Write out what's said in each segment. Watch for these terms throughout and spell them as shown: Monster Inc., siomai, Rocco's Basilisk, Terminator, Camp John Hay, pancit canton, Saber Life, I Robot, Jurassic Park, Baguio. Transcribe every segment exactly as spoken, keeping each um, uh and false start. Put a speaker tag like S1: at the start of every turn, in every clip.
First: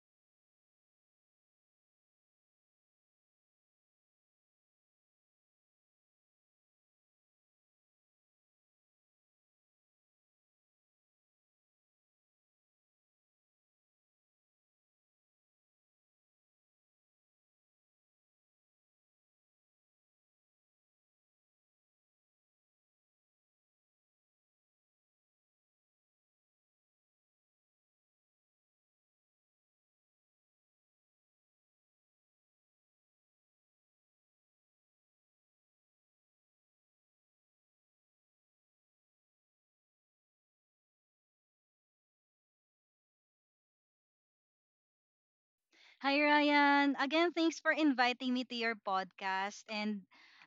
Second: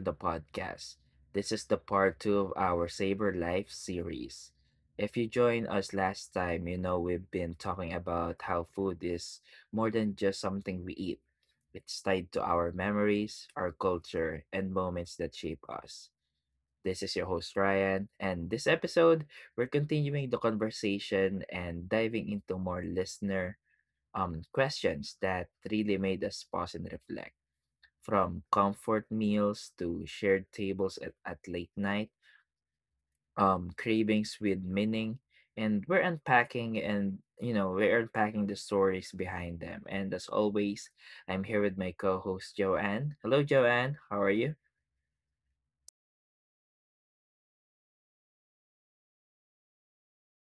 S1: the podcast. This is the part two of our Saber Life series. If you joined us last time, you know we've been talking about how food is more than just something we eat. It's tied to our memories, our culture, and moments that shape us. This is your host Ryan, and this episode we're continuing the conversation and diving into more listener um questions that really made us pause and reflect, from comfort meals to shared tables at, at late night, um, cravings with meaning, and we're unpacking and you know we're unpacking the stories behind them. And as always, I'm here with my co-host Joanne. Hello, Joanne. How are you?
S2: Hi, Ryan. Again, thanks for inviting me to your podcast. And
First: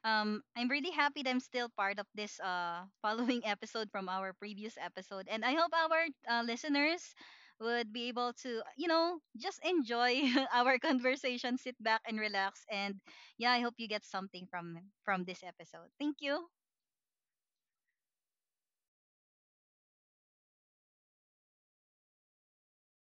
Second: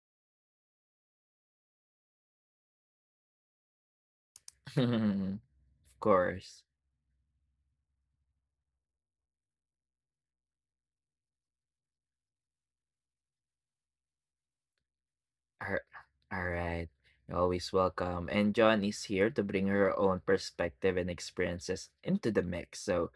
S2: um, I'm really happy that I'm still part of this uh, following episode from our previous episode.
S1: Of
S2: And I hope our uh,
S1: course.
S2: listeners would be able to, you know, just enjoy our conversation, sit back and relax. And yeah, I hope you get something from from this
S1: Ar-
S2: episode. Thank you.
S1: All right. You're always welcome. And John is here to bring her own perspective and experiences into the mix. So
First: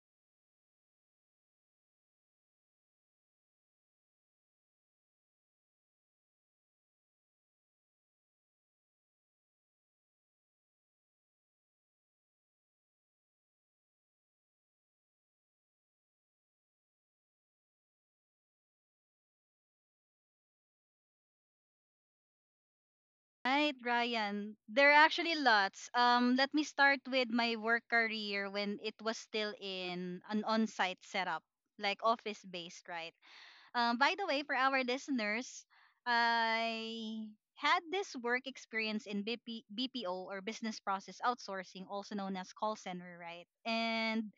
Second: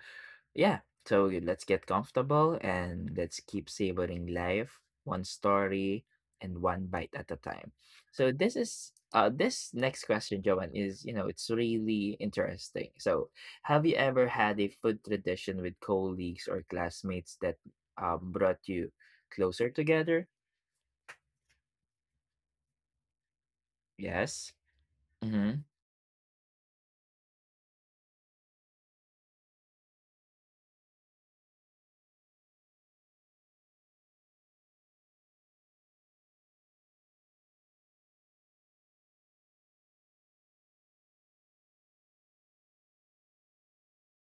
S1: yeah, so let's get comfortable and let's keep savoring life one story and one bite at a time. So this is uh this next question, Joanne, is, you know, it's really interesting. So have you ever had a food tradition with colleagues or classmates that um brought you closer together?
S2: Right,
S1: Yes.
S2: Ryan. There are actually
S1: Mm-hmm.
S2: lots. Um, let me start with my work career when it was still in an on-site setup, like office-based, right? Um, by the way, for our listeners, I had this work experience in BP, B P O or business process outsourcing, also known as call center, right? And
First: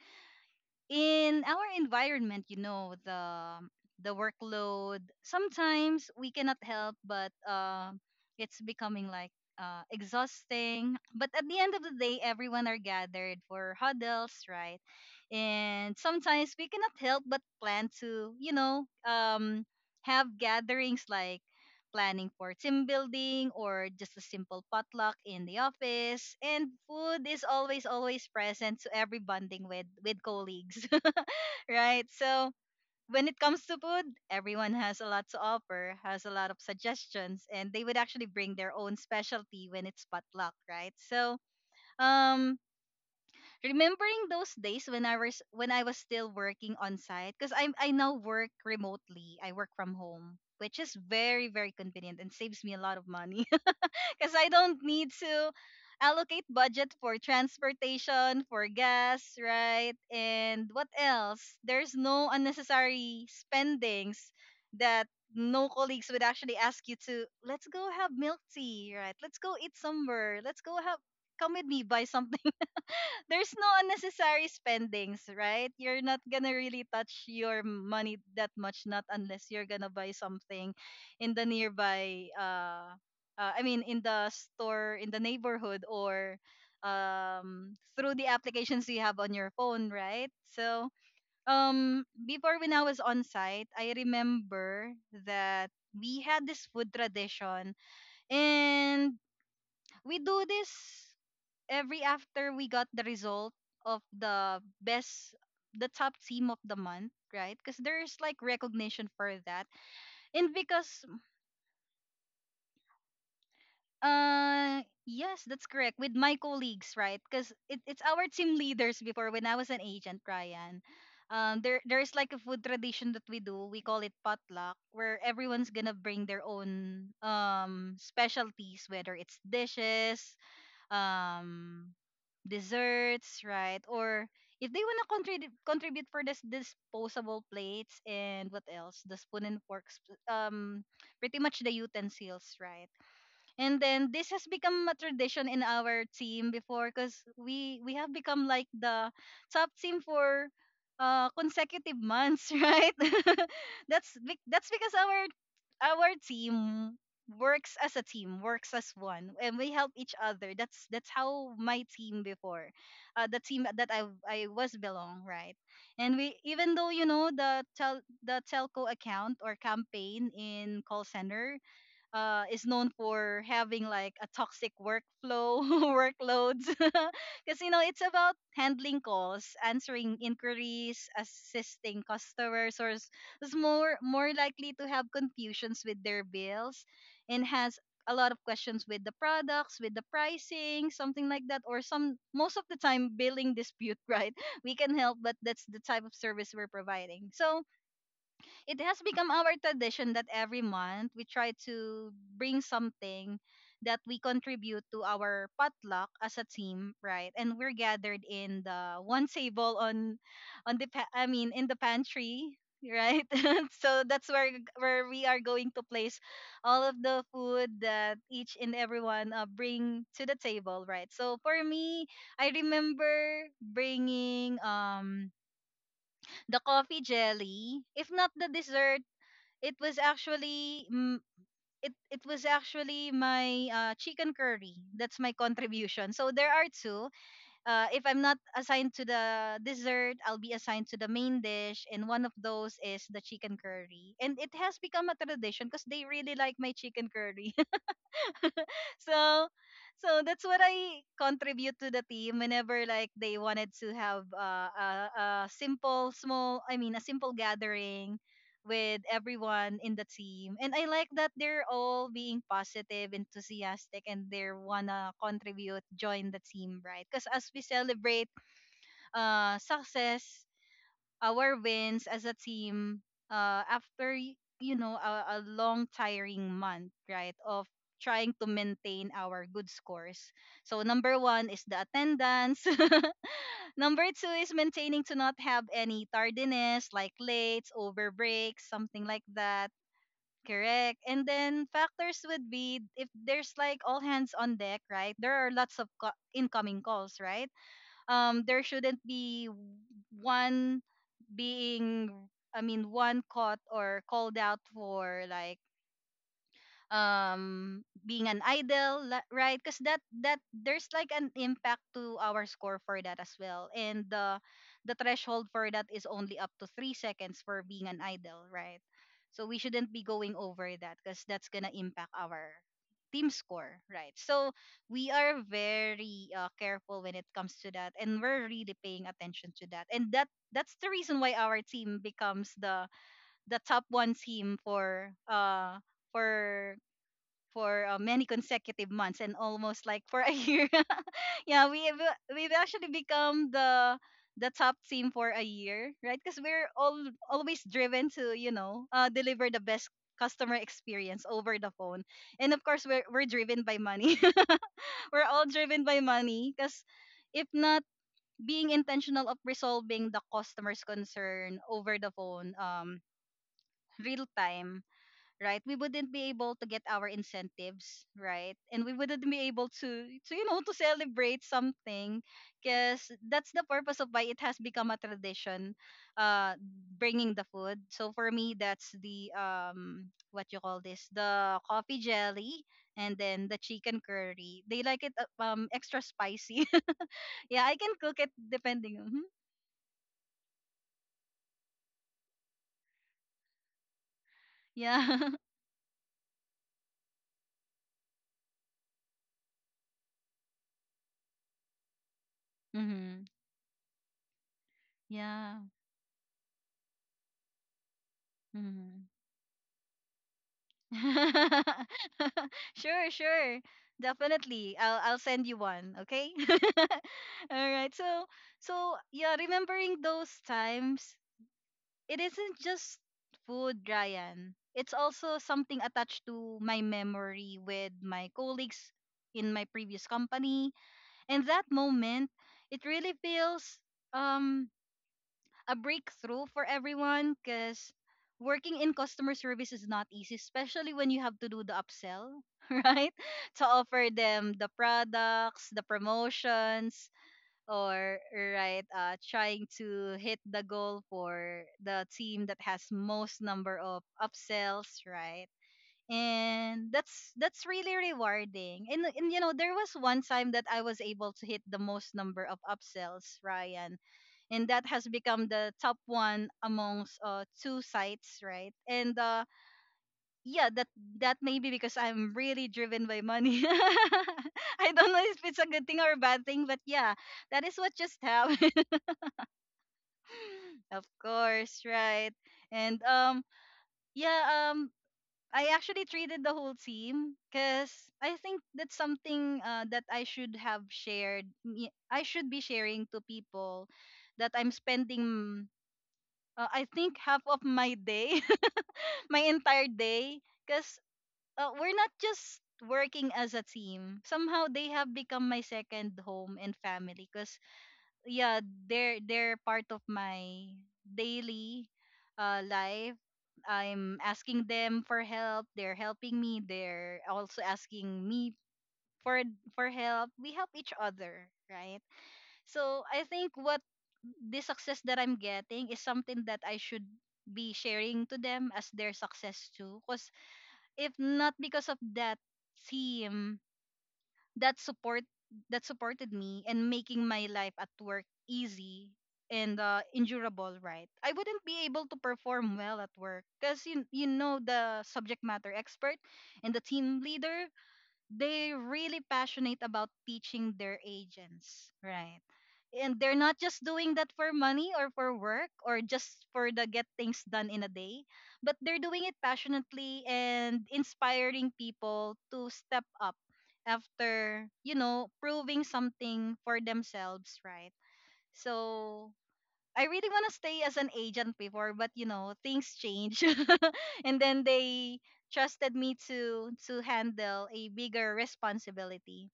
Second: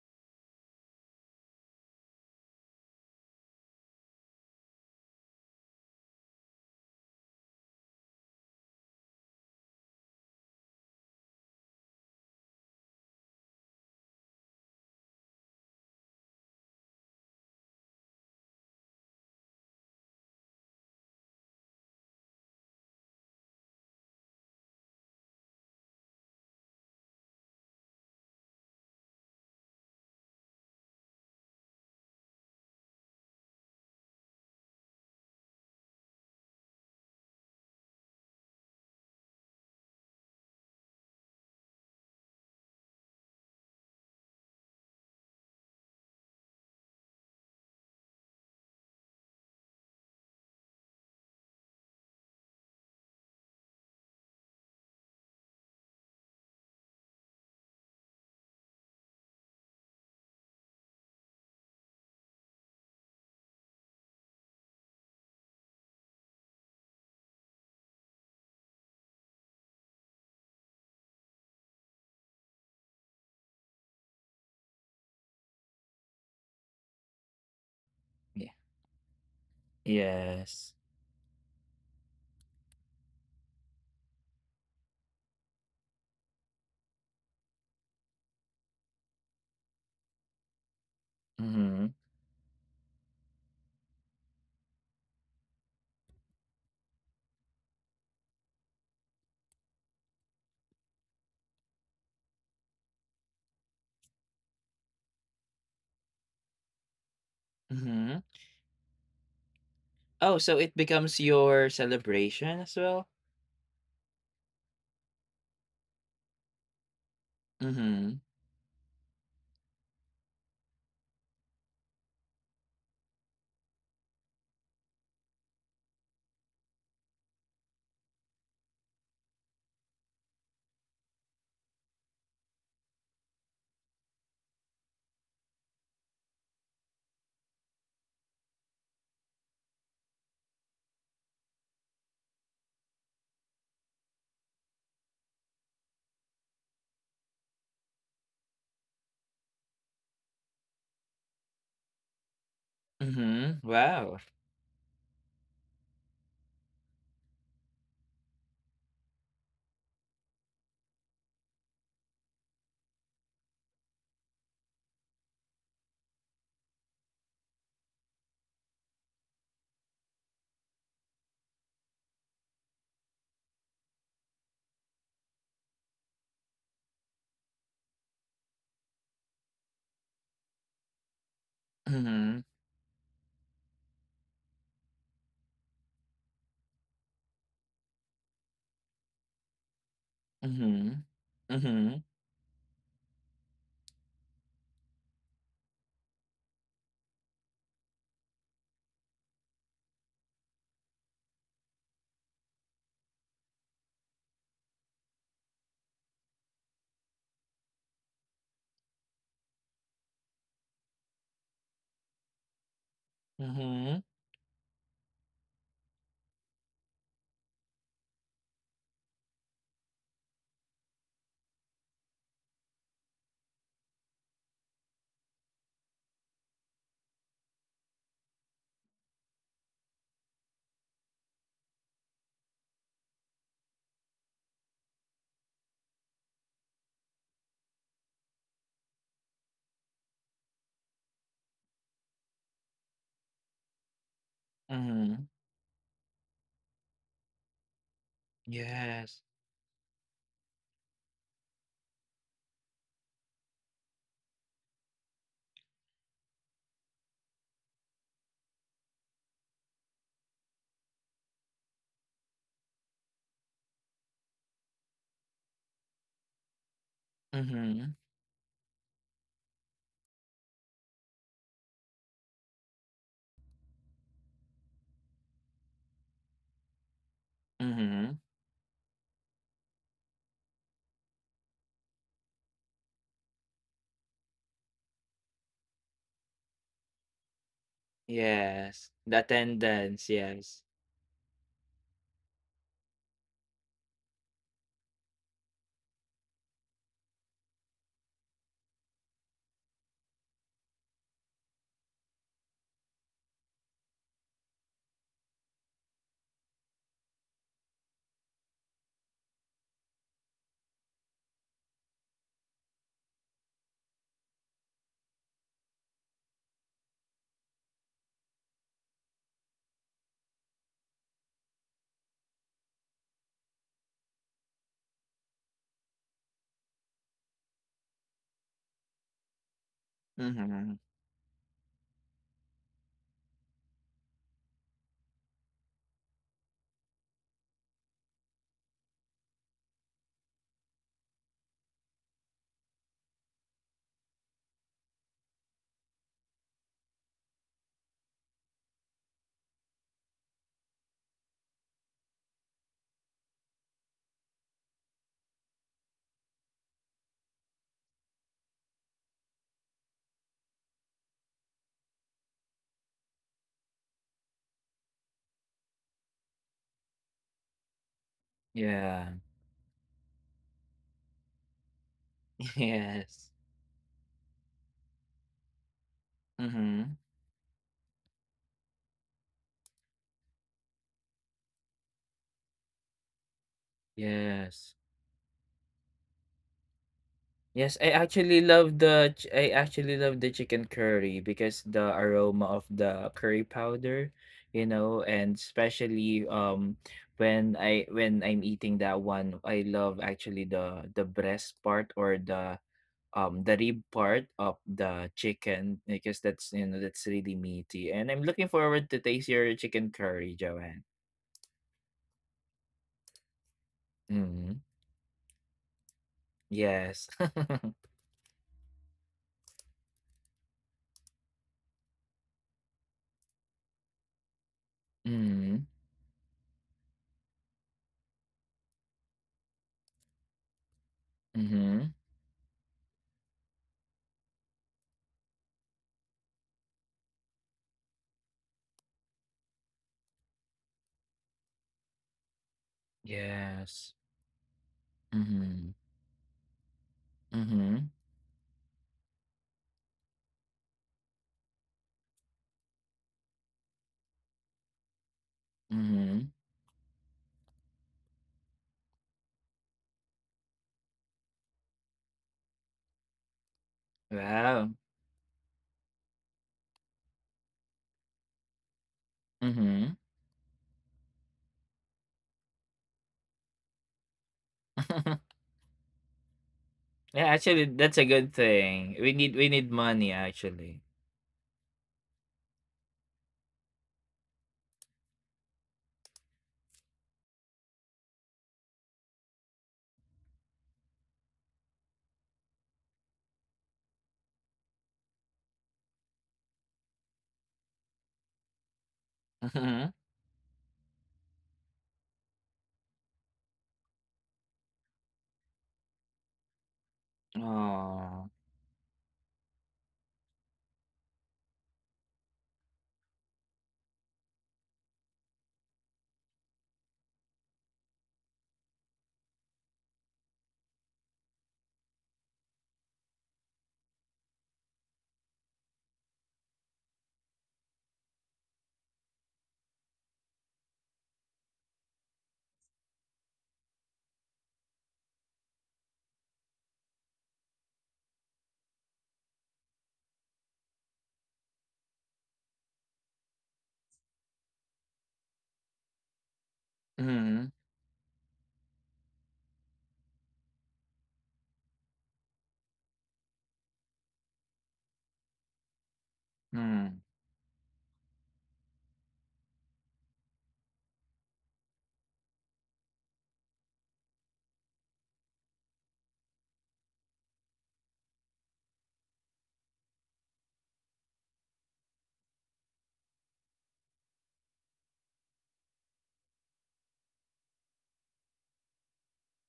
S2: in our environment, you know, the the workload. Sometimes we cannot help, but uh, it's becoming like uh, exhausting. But at the end of the day, everyone are gathered for huddles, right? And sometimes we cannot help but plan to, you know, um, have gatherings like planning for team building or just a simple potluck in the office. And food is always, always present to every bonding with, with colleagues, right? So when it comes to food, everyone has a lot to offer, has a lot of suggestions, and they would actually bring their own specialty when it's potluck, right? So um, remembering those days when I was when I was still working on site because I I now work remotely. I work from home, which is very very convenient and saves me a lot of money because I don't need to allocate budget for transportation, for gas, right? And what else? There's no unnecessary spendings that no colleagues would actually ask you to let's go have milk tea, right? Let's go eat somewhere. Let's go have come with me buy something there's no unnecessary spendings, right? You're not gonna really touch your money
S1: Yeah.
S2: that much, not unless you're gonna buy
S1: Yes.
S2: something in the nearby, uh, uh I mean, in the store in the neighborhood or um through the applications you have on your phone, right? So
S1: Mm-hmm.
S2: um before when I was on site, I remember that we had this food tradition and we do this every after we got the result of the best the top team of the month, right? Because there's
S1: Mm-hmm.
S2: like recognition for that.
S1: Oh,
S2: And
S1: so it
S2: because
S1: becomes your celebration as well?
S2: uh yes, that's correct with my colleagues, right? Because it, it's
S1: Mm-hmm.
S2: our team leaders before when I was an agent, Ryan. um there there's like a food tradition that we do, we call it potluck, where everyone's gonna bring their own um specialties, whether it's dishes, um desserts, right? Or if they want to contribute contribute for this disposable plates and what else? The spoon and forks, um, pretty much the utensils, right? And then this has become a tradition in our team before because we we have become like the top team for uh consecutive months, right?
S1: Mm-hmm.
S2: that's
S1: Wow.
S2: be- that's because our our team works as a team, works as one, and we help each other. That's that's how my team before, uh, the team that I I was belong, right, and we even though you know the tel the telco account or campaign in call center uh, is known for having like a toxic workflow workloads because you know it's about handling calls, answering inquiries, assisting
S1: Mhm.
S2: customers, or is more more likely to have confusions with their bills and has a lot of questions with the products, with the pricing,
S1: Mhm.
S2: something like that, or
S1: Mhm.
S2: some most of the time billing dispute right, we can help but that's the type of service we're providing. So it has become our tradition that every month we try to bring something that we contribute to our potluck as a team, right? And we're gathered in the one table on on the pa- I mean in the pantry, right?
S1: Mhm.
S2: So that's where where we are going to place all of the food that each and everyone uh, bring to the table, right? So for me, I remember bringing um the coffee jelly, if not the dessert, it was actually mm, it it was actually my uh, chicken curry. That's my contribution. So there are two. Uh, if I'm not assigned to the dessert, I'll be assigned to the main dish, and one of those is the chicken curry. And it has become a
S1: Mhm.
S2: tradition because they really like my chicken curry.
S1: Yes.
S2: So so that's what I contribute to the team whenever like they wanted to have uh, a, a simple small I mean a simple gathering with everyone in the team. And I like that they're all being positive, enthusiastic, and they wanna contribute, join the team, right? Because as we
S1: Mhm.
S2: celebrate uh success, our wins as a team, uh, after y- you know, a, a long tiring month, right, of
S1: Mhm.
S2: trying to maintain our good scores. So number one is the attendance. Number two is maintaining to not have any tardiness, like late over breaks,
S1: Yes,
S2: something
S1: the
S2: like that.
S1: attendance, yes.
S2: Correct. And then factors would be if there's like all hands on deck, right, there are lots of co- incoming calls, right? um there shouldn't be one being I mean, one caught or called out for like um being an idol la- right? Because that that there's like an impact to our score for that as well. And the the threshold for that is only up to three seconds for being an idol, right? So we shouldn't be going over that because that's gonna impact our team score, right? So we are very uh, careful when it comes to that and we're really paying attention to that. And that that's
S1: Mhm.
S2: the reason why our team becomes the the top one team for uh for for uh, many consecutive months and almost like for a year. Yeah, we have, uh, we've actually become the the top team for a year, right? Because we're all always driven to, you know, uh, deliver the best customer experience over the phone, and of course we're we're driven by money. We're all driven by money because if not being intentional of resolving the customer's concern over the phone, um, real time, right, we wouldn't be able to get our incentives, right? And we
S1: Yeah.
S2: wouldn't be able to to you know, to celebrate something because
S1: Yes.
S2: that's the purpose of why it has become a tradition, uh
S1: Mhm.
S2: bringing the food. So for me, that's the um what you call this, the coffee jelly, and then the chicken curry.
S1: Yes.
S2: They like it uh, um extra spicy. Yeah, I
S1: Yes.
S2: can
S1: I
S2: cook it
S1: actually love
S2: depending.
S1: the
S2: Mhm.
S1: ch- I actually love the chicken curry because the aroma of the curry powder, you know,
S2: Yeah.
S1: and especially um when I when I'm eating that one, I love actually the the breast part or the
S2: Hmm.
S1: um the rib part of the
S2: Yeah.
S1: chicken because that's, you know, that's really meaty, and I'm looking forward to
S2: Hmm.
S1: taste your chicken curry, Joanne.
S2: Sure, sure.
S1: Hmm.
S2: Definitely. I'll I'll send you one, okay?
S1: Yes.
S2: All right. So so yeah, remembering those times, it isn't just food, Ryan. It's also
S1: Hmm.
S2: something attached to my memory with my colleagues in my previous company. And that
S1: Hmm.
S2: moment, it really feels um a breakthrough for everyone because working in customer service is not easy, especially when you have to do the upsell, right? To
S1: Yes.
S2: offer them the products,
S1: Hmm.
S2: the promotions,
S1: Hmm.
S2: or right, uh, trying to hit the goal for the team that has most number of upsells, right?
S1: Hmm.
S2: And that's that's really rewarding. And and you know, there was one time that I was able to hit the most number of upsells, Ryan, and
S1: Wow.
S2: that has become the top one amongst uh, two sites, right? And uh,
S1: Hmm.
S2: yeah, that that may be because I'm really driven by money. I don't know if it's a good thing or a bad thing, but yeah,
S1: Yeah,
S2: that
S1: actually
S2: is what
S1: that's a
S2: just
S1: good
S2: happened.
S1: thing. We need we need money actually.
S2: Of course, right? And um yeah, um I actually treated the whole team because I think that's something uh, that I should have shared me- I should be sharing to people that I'm spending, uh, I think, half of my day, my entire
S1: Hmm.
S2: day because uh, we're not just working as a team, somehow they have become my second home and family because
S1: Oh.
S2: yeah, they're they're part of my daily uh, life. I'm asking them for help, they're helping me, they're also asking me for for help. We help each other, right? So I think what the success that I'm getting is something that I should be sharing to them as their success too, because if not because of that team, that support that supported me and making my life at work easy and uh, endurable, right, I wouldn't be able to perform well at work because you, you know, the subject matter expert and the team
S1: Hmm.
S2: leader, they're really passionate about teaching their agents, right? And they're not just doing that for money or for work or just for the get
S1: Hmm.
S2: things done in a day, but they're doing it passionately and inspiring people to step up after, you know, proving something for themselves, right? So I really want to stay as an agent before, but you know, things change. And then they trusted me to to handle a bigger responsibility.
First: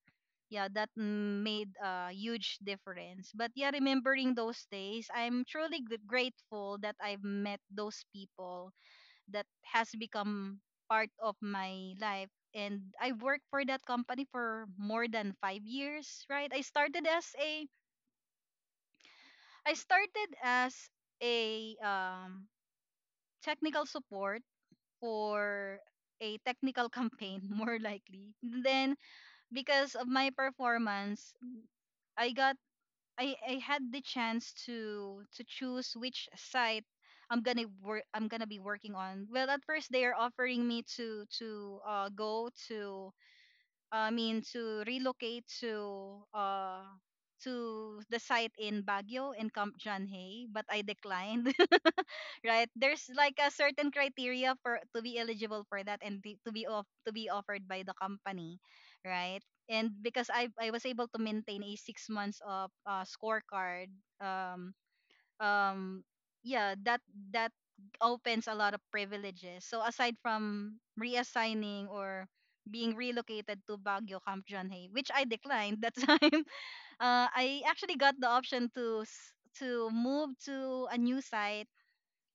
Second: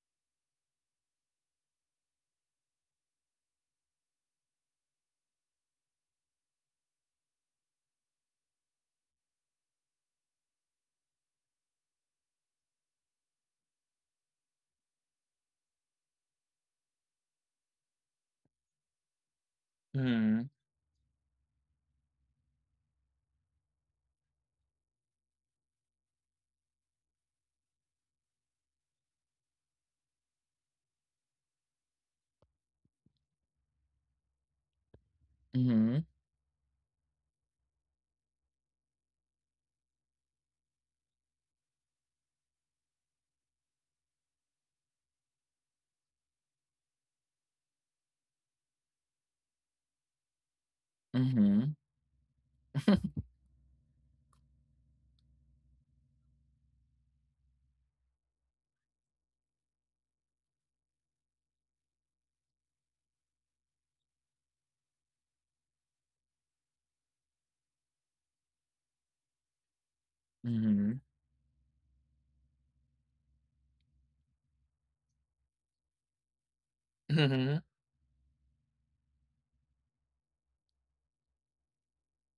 S2: Yeah, that mm, made a huge difference. But yeah, remembering those days, I'm truly gr- grateful that I've met those people that has become part of my life. And I worked for that company for more than five years, right? I started as a I started
S1: Hmm.
S2: as a um technical support or a technical campaign more likely. Then because of my performance, i got i, I had the chance to to choose
S1: Hmm.
S2: which site i'm gonna work I'm gonna be working on. Well, at first they are offering me to to uh, go to, I mean, to relocate to uh to the site in Baguio, in Camp John Hay, but I declined.
S1: Hmm.
S2: Right? There's like a certain criteria for to be eligible for that and be- to be off, to be offered by the company, right? And because I I was able to maintain a six months of uh, scorecard, um um yeah, that that opens a lot of privileges. So aside from
S1: Hmm.
S2: reassigning or being relocated to Baguio, Camp John Hay, which I declined that time, uh, I actually got the option to s- to move to a new site,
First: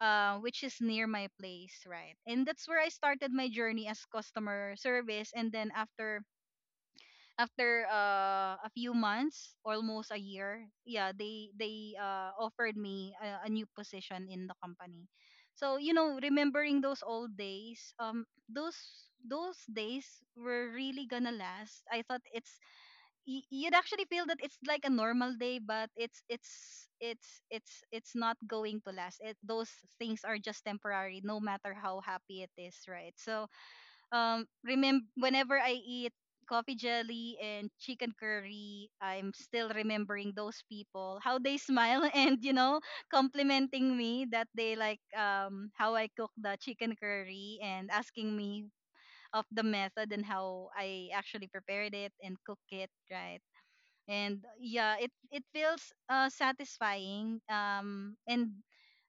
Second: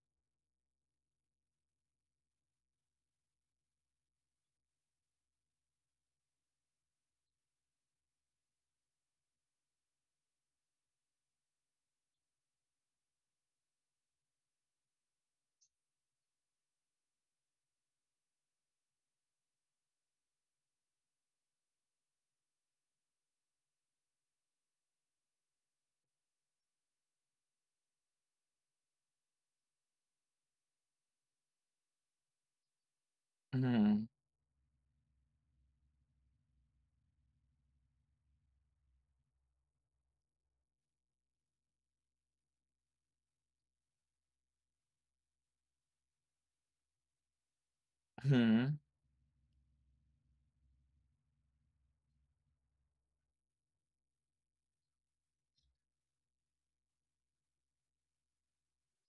S2: uh, which is near my place, right? And that's where I started my journey as customer service. And then after after uh, a few months, almost a year, yeah, they they uh, offered me a, a new position in the company. So you know, remembering those old days, um, those those days were really gonna last. I thought it's y- you'd actually feel that it's like a normal day, but it's it's it's it's it's not going to last it. Those things are just temporary no matter how happy it is, right? So
S1: Hmm.
S2: um remember whenever I eat coffee jelly and chicken curry, I'm still remembering those people, how they smile and you know complimenting me that they like um how I cook the chicken curry and asking me
S1: Mhm.
S2: of the method and how I actually prepared it and cook it, right? And yeah, it it feels uh satisfying, um and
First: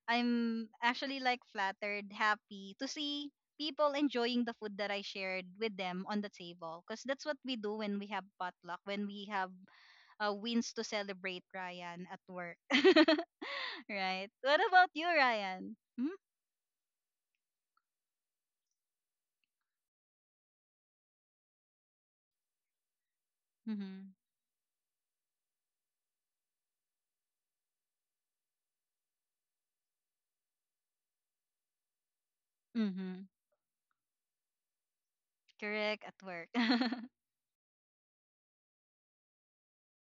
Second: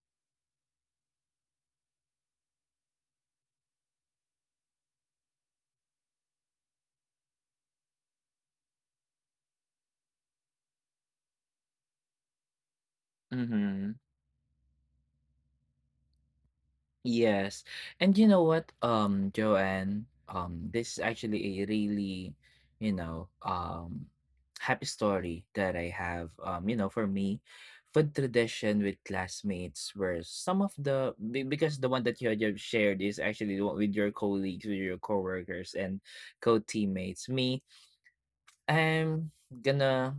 S2: I'm actually like flattered, happy to see people enjoying the food that I shared with them on the table, because that's what we do when we have potluck, when we have uh, wins to celebrate, Ryan, at work.
S1: Mhm.
S2: Right? What about you, Ryan? Hmm?
S1: Yes. And you know what, um, Joanne, um, this is actually a really, you know, um,
S2: Mm-hmm.
S1: happy story that I have. Um, you know, for me, food tradition with classmates were some of the be- because the one that you had you shared is
S2: Mm-hmm.
S1: actually the one with your colleagues, with your coworkers and
S2: Correct, at work.
S1: co-teammates. Me, I'm gonna,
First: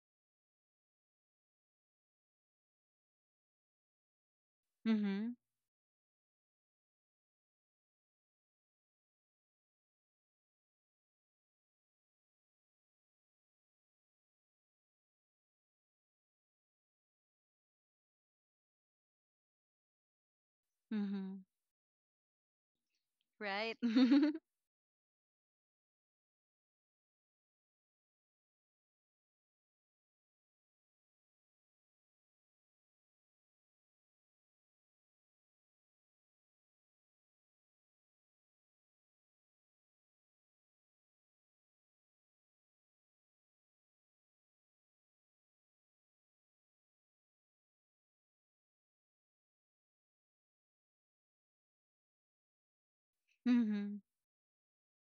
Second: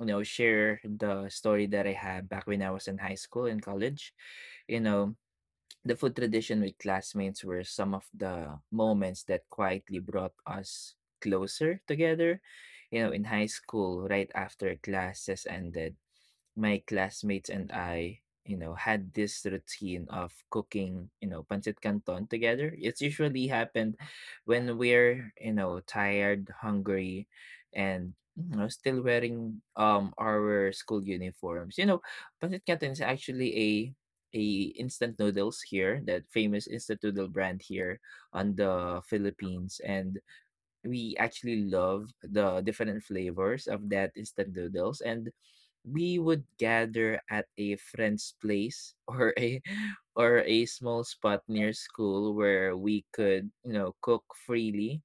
S1: you know, share the story that I had back when I was in high school and college. You know,
S2: Mm-hmm.
S1: the food tradition with classmates were some of the moments that quietly brought us closer together. You know, in high school, right after classes ended, my classmates and I, you know, had this routine of cooking, you
S2: Mm-hmm.
S1: know, pancit canton together. It's usually
S2: Right.
S1: happened when we're, you know, tired, hungry, and you know, still wearing um our school uniforms. You know, pancit canton is actually a a instant noodles here, that famous instant noodle brand here on the Philippines, and we actually love the different flavors of that instant noodles, and we would gather at a friend's place or a or a small spot near school where we could, you know,
S2: Mm-hmm.
S1: cook freely.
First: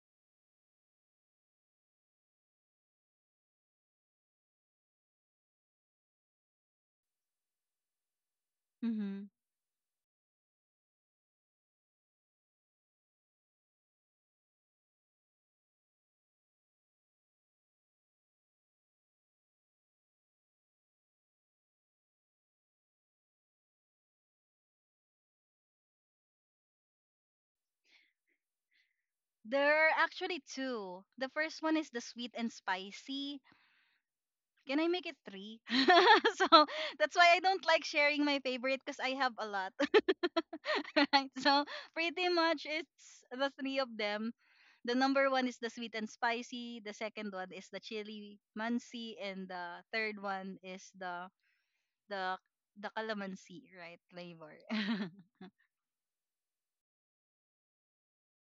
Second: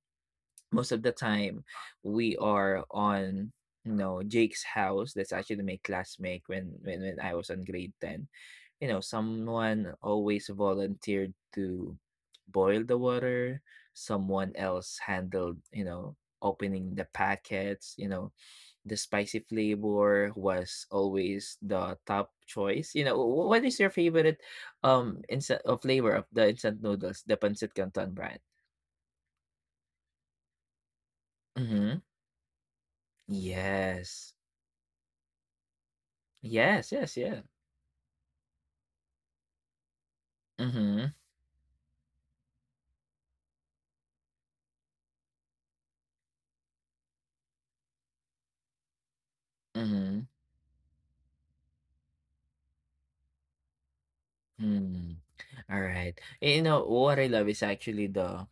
S1: Most of the time we are on, you know, Jake's house. That's actually my classmate when when, when I was on grade ten. You know,
S2: Mm-hmm.
S1: someone always volunteered to boil the water, someone else handled, you know, opening the packets. You know, the spicy flavor was always the top choice. You know, wh- what is your favorite um instant uh, flavor of the instant noodles, the pancit canton brand?
S2: There are actually two. The first one is
S1: Mm-hmm.
S2: the sweet and spicy.
S1: Yes.
S2: Can I make it three? So
S1: Yes,
S2: that's
S1: yes,
S2: why I
S1: yeah.
S2: don't like sharing my favorite, because I have a lot.
S1: Mm-hmm.
S2: Right? So pretty much it's the three of them. The number one is the sweet and spicy. The second one is the chili mansi, and the third
S1: Mm-hmm.
S2: one is the the the calamansi, right? Flavor.
S1: Mm. All right. You know, what I love is actually the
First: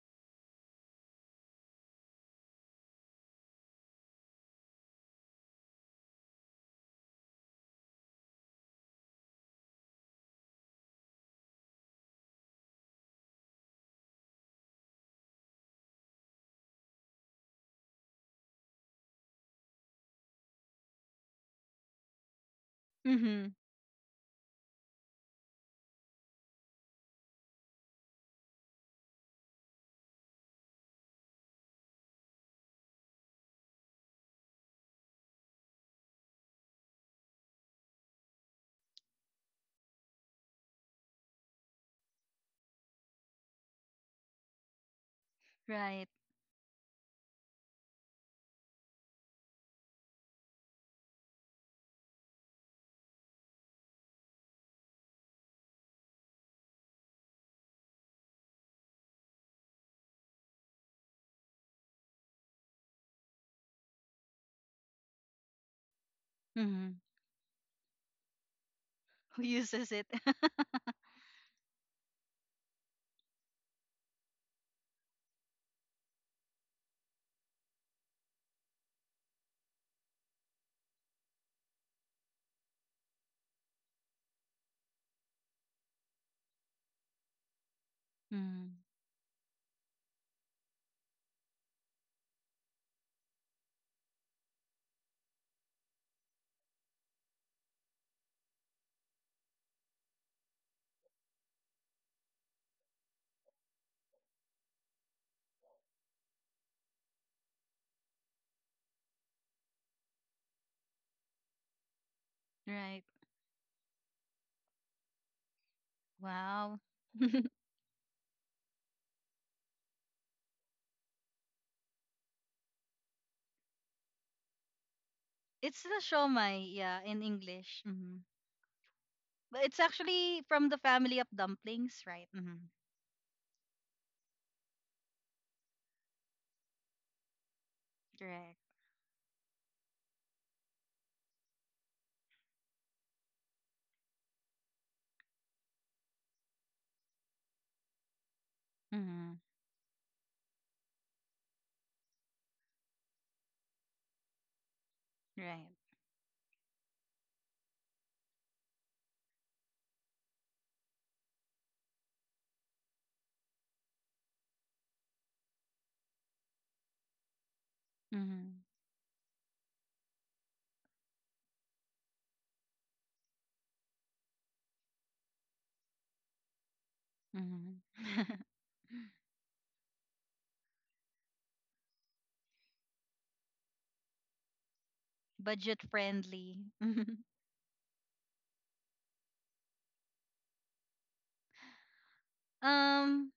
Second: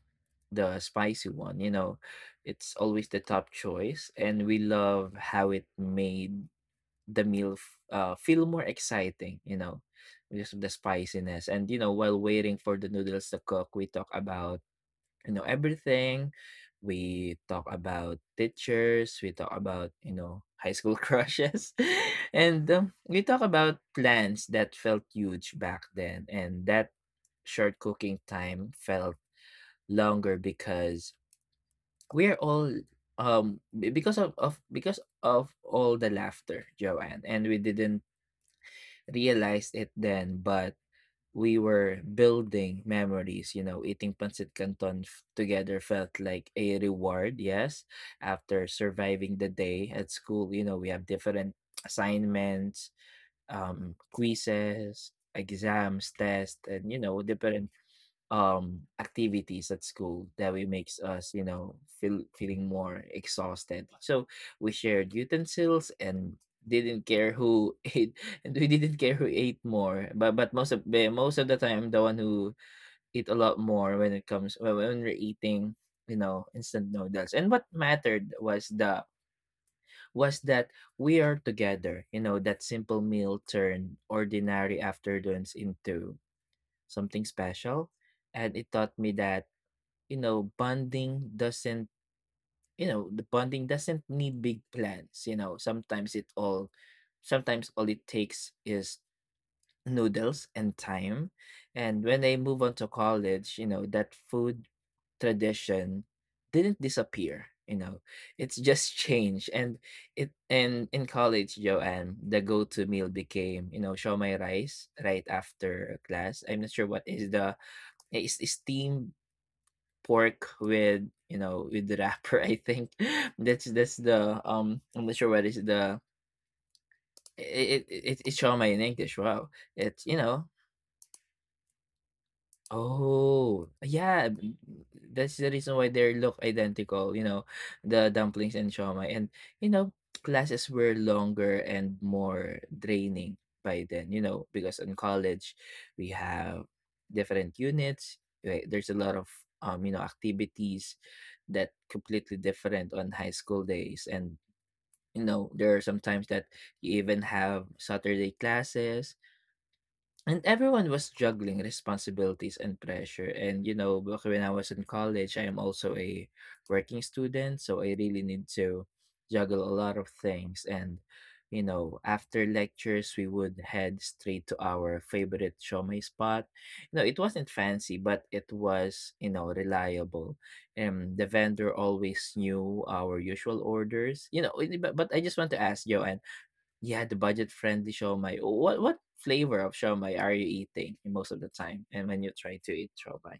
S1: the spicy one. You know, it's always the top choice, and we love how it made the meal f- uh, feel more exciting, you know, because of the spiciness. And you know, while waiting for the noodles to cook, we talk about, you know, everything. We talk about teachers. We talk about, you know, high school crushes, and um, we talk
S2: Mm-hmm.
S1: about plans that felt huge back then, and that short cooking time felt longer because we are all um be- because of, of because of all the laughter, Joanne, and we didn't realized it then, but we were building memories. You know, eating pancit canton f- together felt
S2: Right.
S1: like a reward. Yes, after surviving the day at school, you know, we have different assignments, um, quizzes, exams, tests, and you know, different um activities at school that we makes us, you know, feel feeling more exhausted, so we shared utensils and
S2: Mm-hmm.
S1: didn't care who ate, and we didn't care who
S2: Who
S1: ate
S2: uses it?
S1: more, but but most of the most of the time the one who eat a lot more when it comes when when we're eating, you know, instant noodles. And what mattered was the was that we are together. You know, that simple meal turned ordinary afternoons into something special, and it
S2: Mm.
S1: taught me that, you know, bonding doesn't, you know, the bonding doesn't need big plans. You know, sometimes it all, sometimes all it takes is noodles and time. And when I move on to college, you know, that food tradition didn't disappear. You know, it's just changed. And it and In college, Joanne, the go-to
S2: Right.
S1: meal became, you know, show my rice right after class. I'm not
S2: Wow.
S1: sure what is the, it's steamed pork with, you know, with the wrapper, I think that's that's the um I'm not sure what is
S2: It's
S1: the,
S2: the shomai, yeah, in
S1: it
S2: English.
S1: it, it
S2: Hmm.
S1: it's show in English. Wow.
S2: But it's
S1: It's, you know,
S2: actually from the family of dumplings, right? Hmm.
S1: oh, yeah, b that's the reason why they look identical, you know, the dumplings
S2: Correct.
S1: and siomai, and, you know, classes were longer and more draining by then, you know, because in college we have different units, right? There's a lot of,
S2: Hmm.
S1: um, you know, activities that completely different on high school days, and, you know,
S2: Right.
S1: there are sometimes that you even have Saturday classes, and everyone was juggling responsibilities and pressure. And, you know, back when I was in college, I am also a working student. So I really need
S2: Hmm.
S1: to juggle a lot of things. And, you know, after lectures, we would head straight to our favorite shomai spot. You know, it wasn't
S2: Hmm.
S1: fancy, but it was, you know, reliable. And the vendor always knew our usual orders. You know, it- but, but I just want to ask,
S2: Budget
S1: Joanne,
S2: friendly.
S1: yeah, the budget-friendly siomai. What what flavor of siomai are you eating most of the time? And when you try to eat
S2: um,
S1: siomai?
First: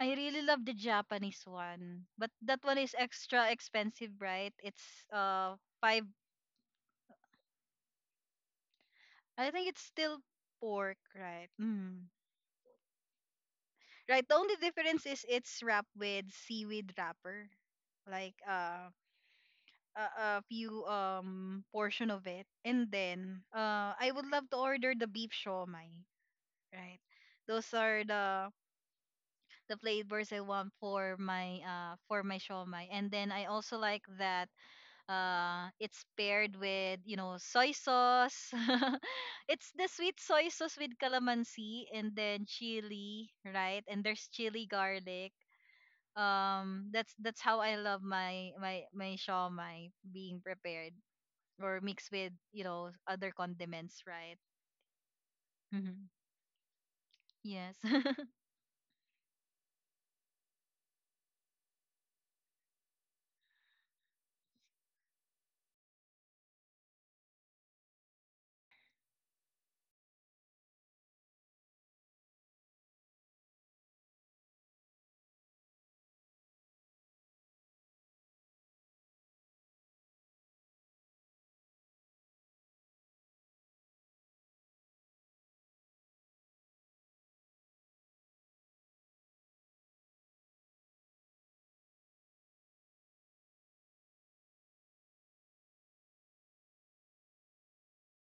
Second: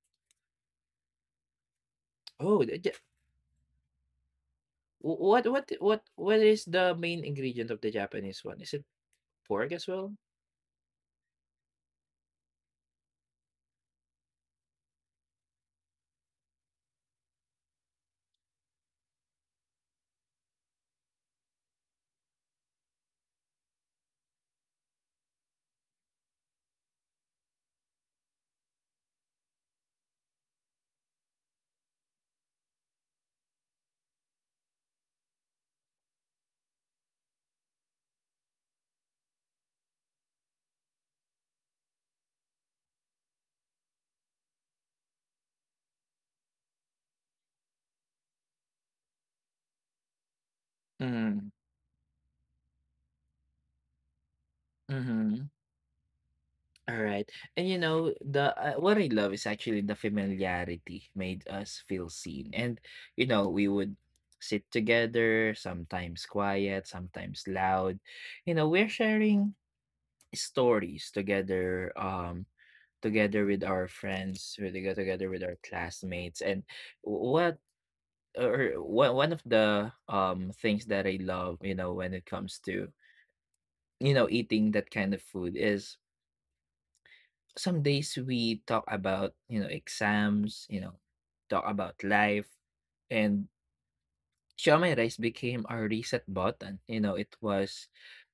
S2: I really love the Japanese one, but that
S1: Oh, the
S2: one
S1: Ja
S2: is extra expensive, right? It's
S1: wh what
S2: uh
S1: what what
S2: five.
S1: what is the main ingredient of the Japanese one? Is it
S2: I think
S1: pork
S2: it's
S1: as well?
S2: still pork, right? Mm. Right. The only difference is it's wrapped with seaweed wrapper, like uh a, a few um portion of it, and then uh I would love to order the beef shawmai, right? Those are the the flavors I want for my uh for my shawmai. And then I also like that uh it's paired with, you know, soy sauce. It's the sweet soy sauce with calamansi and then chili, right? And there's chili garlic. um that's that's how I love my my my shawmai being prepared
S1: Mm.
S2: or mixed with, you know, other condiments, right?
S1: Mhm.
S2: Mm-hmm.
S1: Alright. And
S2: Yes.
S1: you know, the uh, what I love is actually the familiarity made us feel seen. And you know, we would sit together, sometimes quiet, sometimes loud. You know, we're sharing stories together um together with our friends, we go together with our classmates. And what, or one one of the um things that I love, you know, when it comes to, you know, eating that kind of food is some days we talk about, you know, exams, you know, talk about life, and siomai rice became our reset button. You know, it was,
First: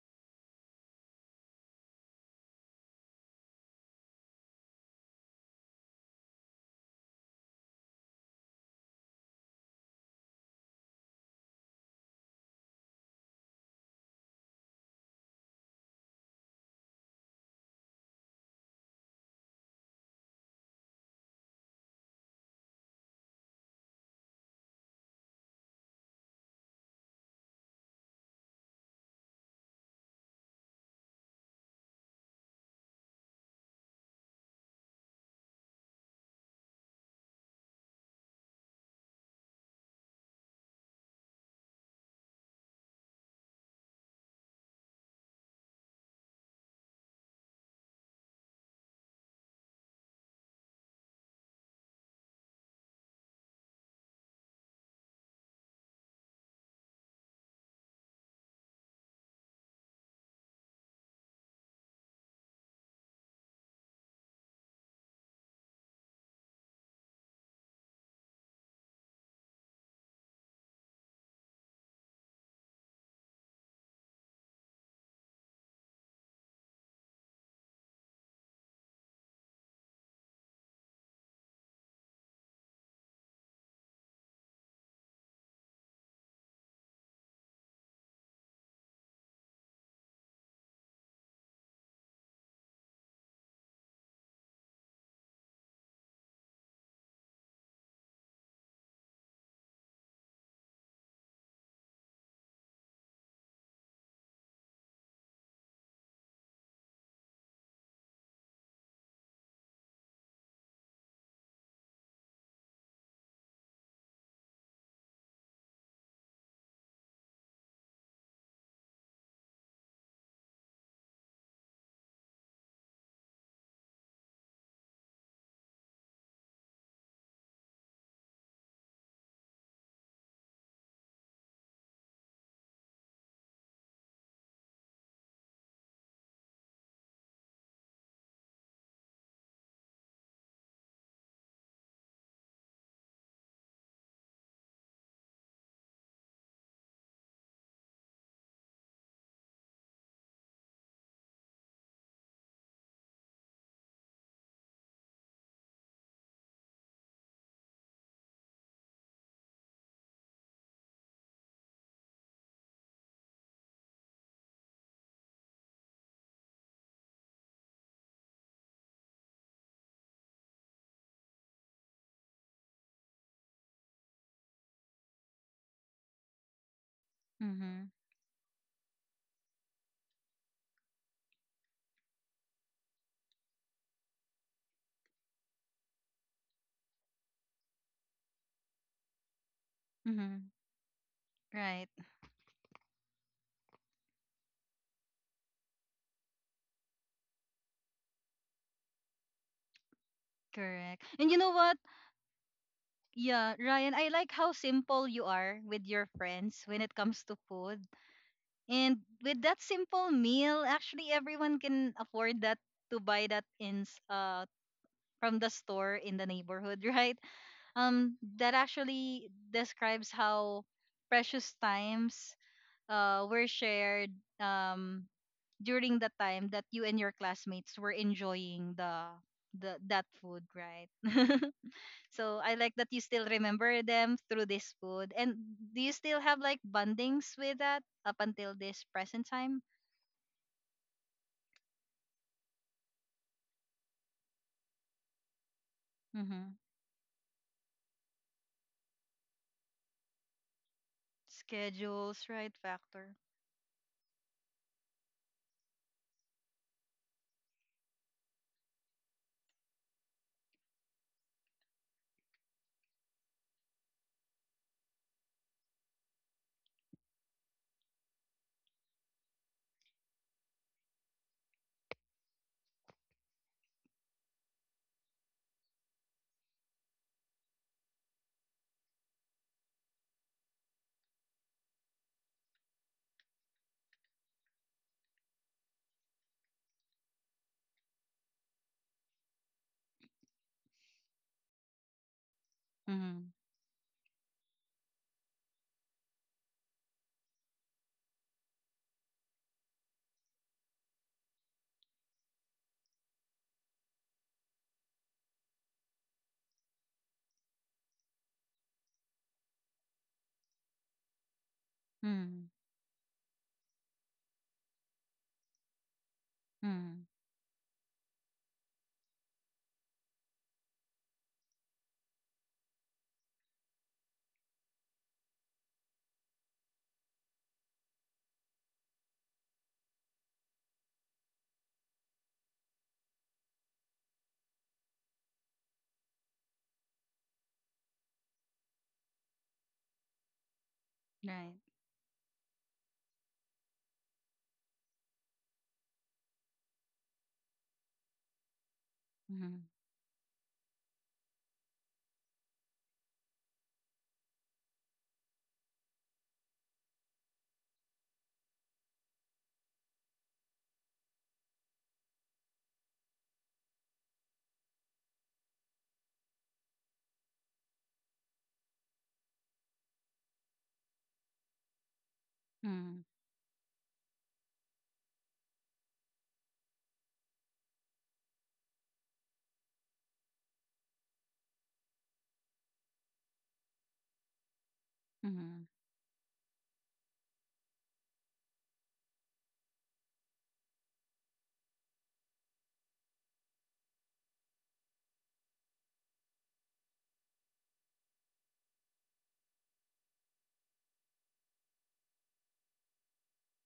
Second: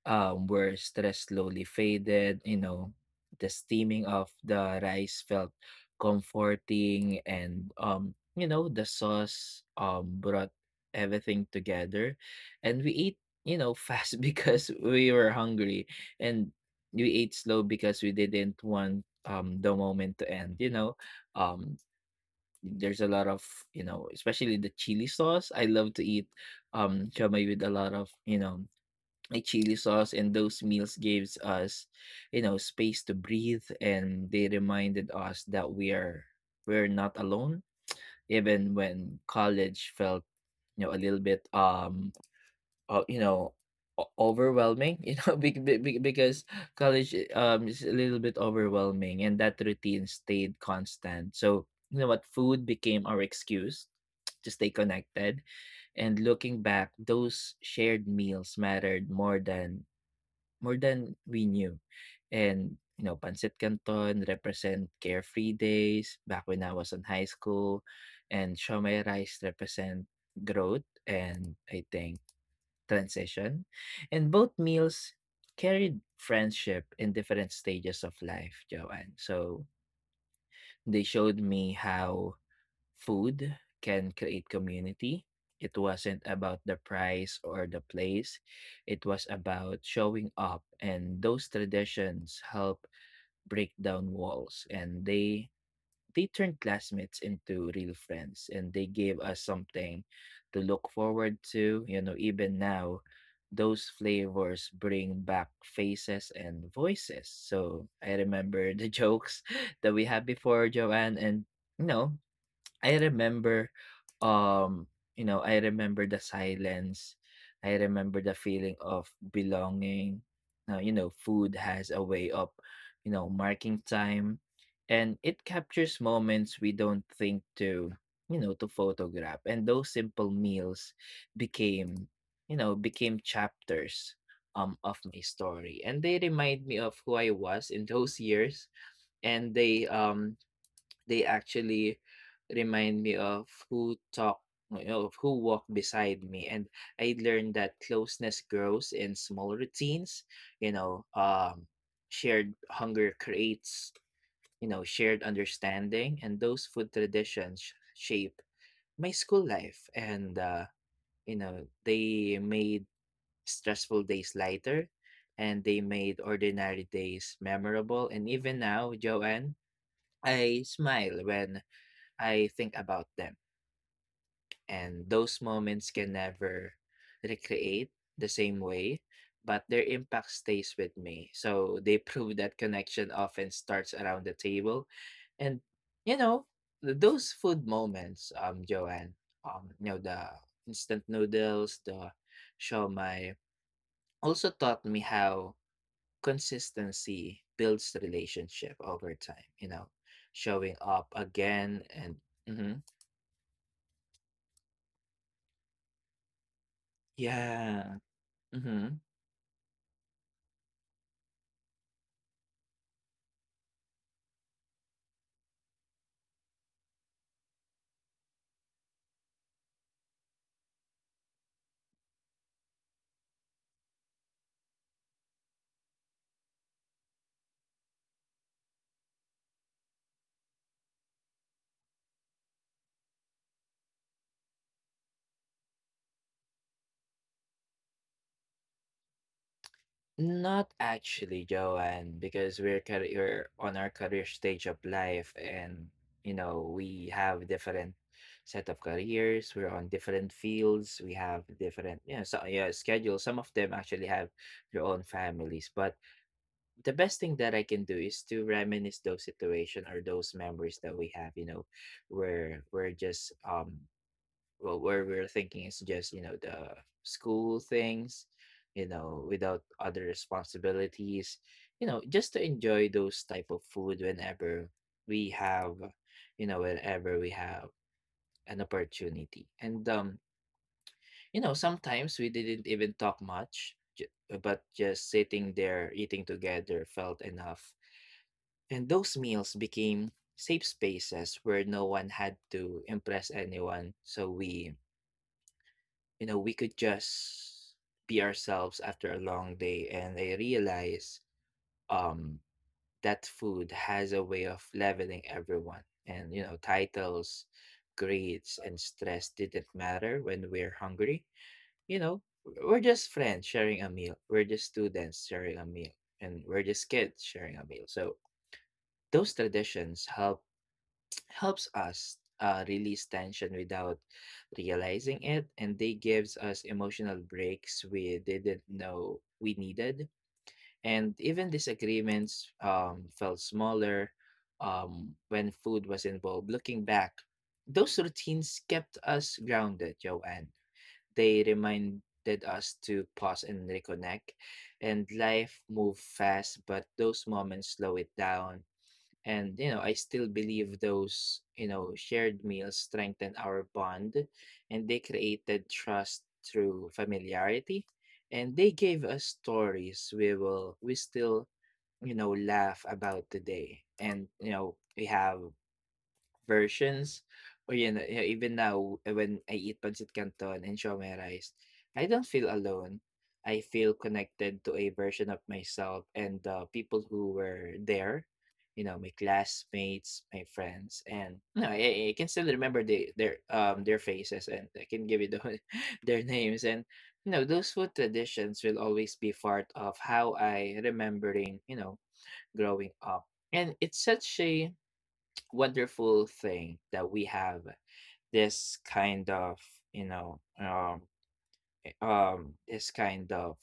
S1: um, where stress slowly faded. You know, the steaming of the rice felt comforting, and, um, you know, the sauce, um, brought everything together, and we ate, you know, fast because we were hungry, and we ate slow because we didn't want, um, the moment to end. You know, um, there's a lot of, you know, especially the chili sauce. I love to eat um chamay with a lot of, you know, a chili sauce, and those meals gives us, you know, space to breathe, and they reminded us that we are, we're not alone even when college felt, you know, a little bit um uh, you know, o- overwhelming, you know, bec- be- be- because college um is a little bit overwhelming, and that routine stayed constant. So you know what, food became our excuse to stay connected, and looking back, those shared meals mattered more than more than we knew. And you know, pancit canton represent carefree days back when I was in high school, and shomai rice represent growth and, I think, transition, and both meals carried friendship in different stages of life, Joanne. So they showed me how food can create community. It wasn't about the price or the place. It was about showing up, and those traditions help break down walls, and they they turned classmates into real friends, and they gave us something to look forward to. You know, even now, those flavors bring back faces and voices. So I remember the jokes that we had before, Joanne, and you know, I remember, um, you know, I remember the silence. I remember the feeling of belonging. Now, you know, food has a way of, you know, marking time, and it captures moments we don't think to, you know, to photograph. And those simple meals became, you know, became chapters um of my story. And they remind me of who I was in those years. And they um they actually remind me of who talked you know, of who walked beside me, and I learned that closeness grows in small routines. you know um Shared hunger creates you know shared understanding, and those food traditions sh- shape my school life. And uh you know they made stressful days lighter, and they made ordinary days memorable. And even now, Joanne, I smile when I think about them, and those moments can never
S2: Mm-hmm.
S1: recreate the same way, but their impact stays with me. So they prove that connection often starts around the table, and you know th- those food moments, um, Joanne, um, you know the
S2: Mm-hmm.
S1: instant
S2: Right.
S1: noodles, the shawmai, also taught me how consistency builds relationship over time. You know, showing
S2: Correct.
S1: up
S2: And you know what,
S1: again and. Mhm.
S2: yeah, Ryan, I like how simple you are with your friends when it comes to food.
S1: Yeah.
S2: And
S1: Mm-hmm.
S2: with that simple meal, actually, everyone can afford that to buy that in s- uh from the store in the neighborhood. Right? um that actually describes how precious times uh were shared, um during the time that you and your classmates were enjoying the the that food, right? So I like that you still remember them through this food. And do you still have like bondings with that up until this present time?
S1: Not actually, Joanne, because we're car- we're on our career stage of life, and you
S2: Mm-hmm.
S1: know we have different set of careers. We're on different fields. We have different you know
S2: Schedules,
S1: so,
S2: right?
S1: yeah,
S2: Factor.
S1: schedules. Some of them actually have their own families. But the best thing that I can do is to reminisce those situation or those memories that we have. You know, where we're just um well, where we're thinking is just you know the school things, you know without other responsibilities, you know just to enjoy those type of food whenever we have you know whenever we have an opportunity. And um you know sometimes we didn't even talk much ju- but just sitting there eating together felt enough. And those meals became safe spaces where no one had to
S2: Mm-hmm.
S1: impress anyone, so we you know, we could just be ourselves after a long day. And I realize, um, that food has a way of leveling everyone. And, you know, titles, grades, and stress didn't matter when we're hungry. You know,
S2: Mm-hmm.
S1: we're just friends sharing a meal, we're just students sharing a meal, and we're just
S2: Mm-hmm.
S1: kids sharing a meal. So those traditions help helps us, uh, release tension without realizing it, and they gives us emotional breaks we didn't know we needed. And even disagreements, um, felt smaller, um, when food was involved. Looking back, those routines kept us grounded, Joanne. They
S2: Right.
S1: reminded us to pause and reconnect, and life moved fast, but those moments slow it down. And,
S2: Mm-hmm.
S1: you know, I still believe those, you know, shared meals strengthen our bond, and they created trust through familiarity. And they gave us stories we will, we still, you know, laugh about today. And, you know, we have versions, or you know, yeah, even now when I eat pancit canton and siomai rice, I don't feel
S2: Mm-hmm.
S1: alone. I feel connected to a version of myself and the people who were there, you know, my classmates, my friends, and no, I, I can still remember the, their um their faces, and I can give you
S2: Mm-hmm.
S1: the, their names. And you know those food traditions will always be part of how I remembering, you know growing up. And it's such a wonderful thing that we have this kind of you know um, eh, um this kind of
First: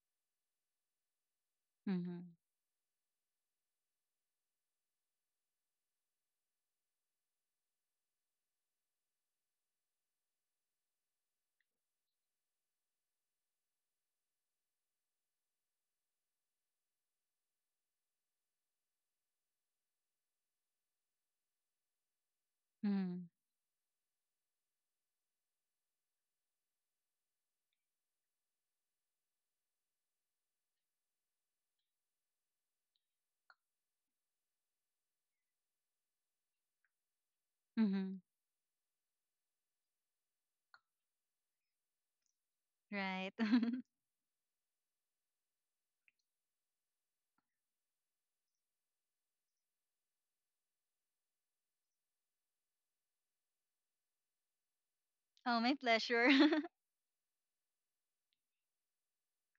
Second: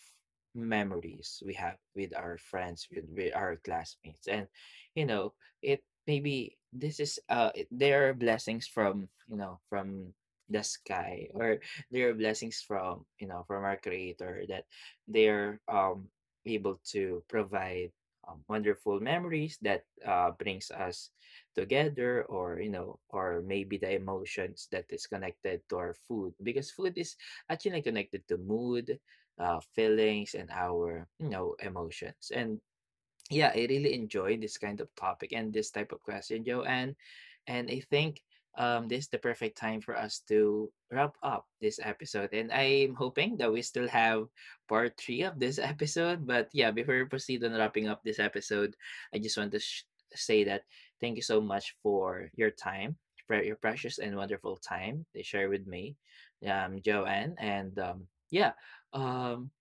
S1: memories we have with
S2: Mm-hmm.
S1: our friends, with, with our classmates. And you know it, maybe this is uh it- there are blessings from, you know from the sky, or there are blessings from, you know from our creator, that they're um able to provide, um, wonderful memories that uh brings us together, or you know
S2: Mm-hmm.
S1: or maybe the emotions that is connected to our food, because food is actually connected to mood, uh, feelings, and our you know emotions. And yeah, I really enjoy this kind of topic and this type of question, Joanne. And I think,
S2: Mm-hmm.
S1: um, this is the perfect time for us to wrap up this episode. And I'm
S2: Right.
S1: hoping that we still have part three of this episode. But yeah, before we proceed on wrapping up this episode, I just want to sh- say that thank you so much for your time, for your precious and wonderful time they share
S2: Oh,
S1: with
S2: my
S1: me,
S2: pleasure.
S1: um, Joanne. And um, yeah, um,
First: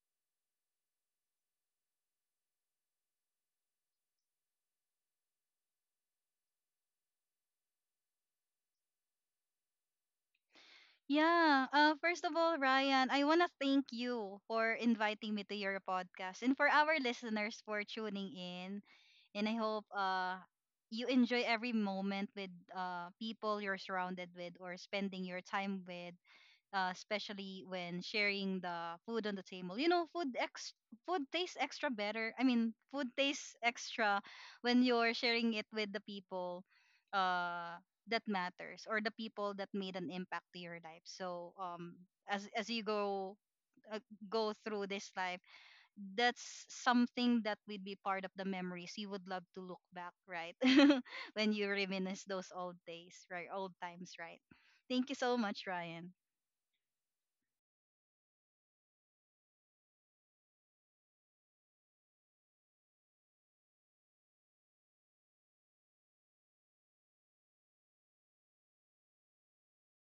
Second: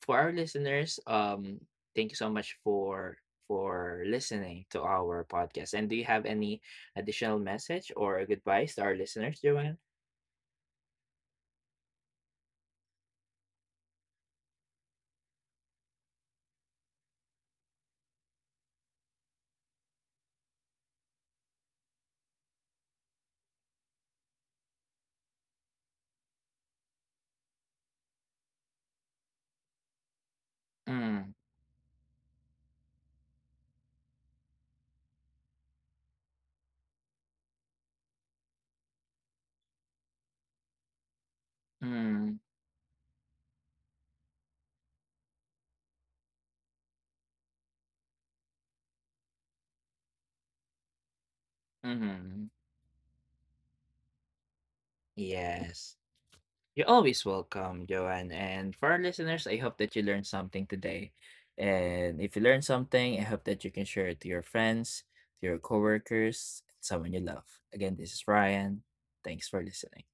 S1: for our listeners, um, thank you so much for for listening to our podcast. And do you have any additional message or advice to our listeners, Joanne?
S2: Yeah. Uh, first of all, Ryan, I want to thank you for inviting me to your podcast and for our listeners for tuning in. And I hope uh, you enjoy every moment with uh, people you're surrounded with or spending your time with, uh, especially when sharing the food on the table. You know, food ex food
S1: Mm,
S2: tastes extra better. I mean, food tastes extra when you're sharing it with the people uh, that matters, or the people that made an impact to your life. So um,
S1: mm,
S2: as as you go, uh, go through this life, that's something that would be part of the memories you would love to look back, right? When you reminisce
S1: mm-hmm.
S2: those old days, right? Old times, right? Thank you so much,
S1: Yes.
S2: Ryan.
S1: You're always welcome, Joanne. And for our listeners, I hope that you learned something today. And if you learned something, I hope that you can share it to your friends, to your coworkers, someone you love. Again, this is Ryan. Thanks for listening.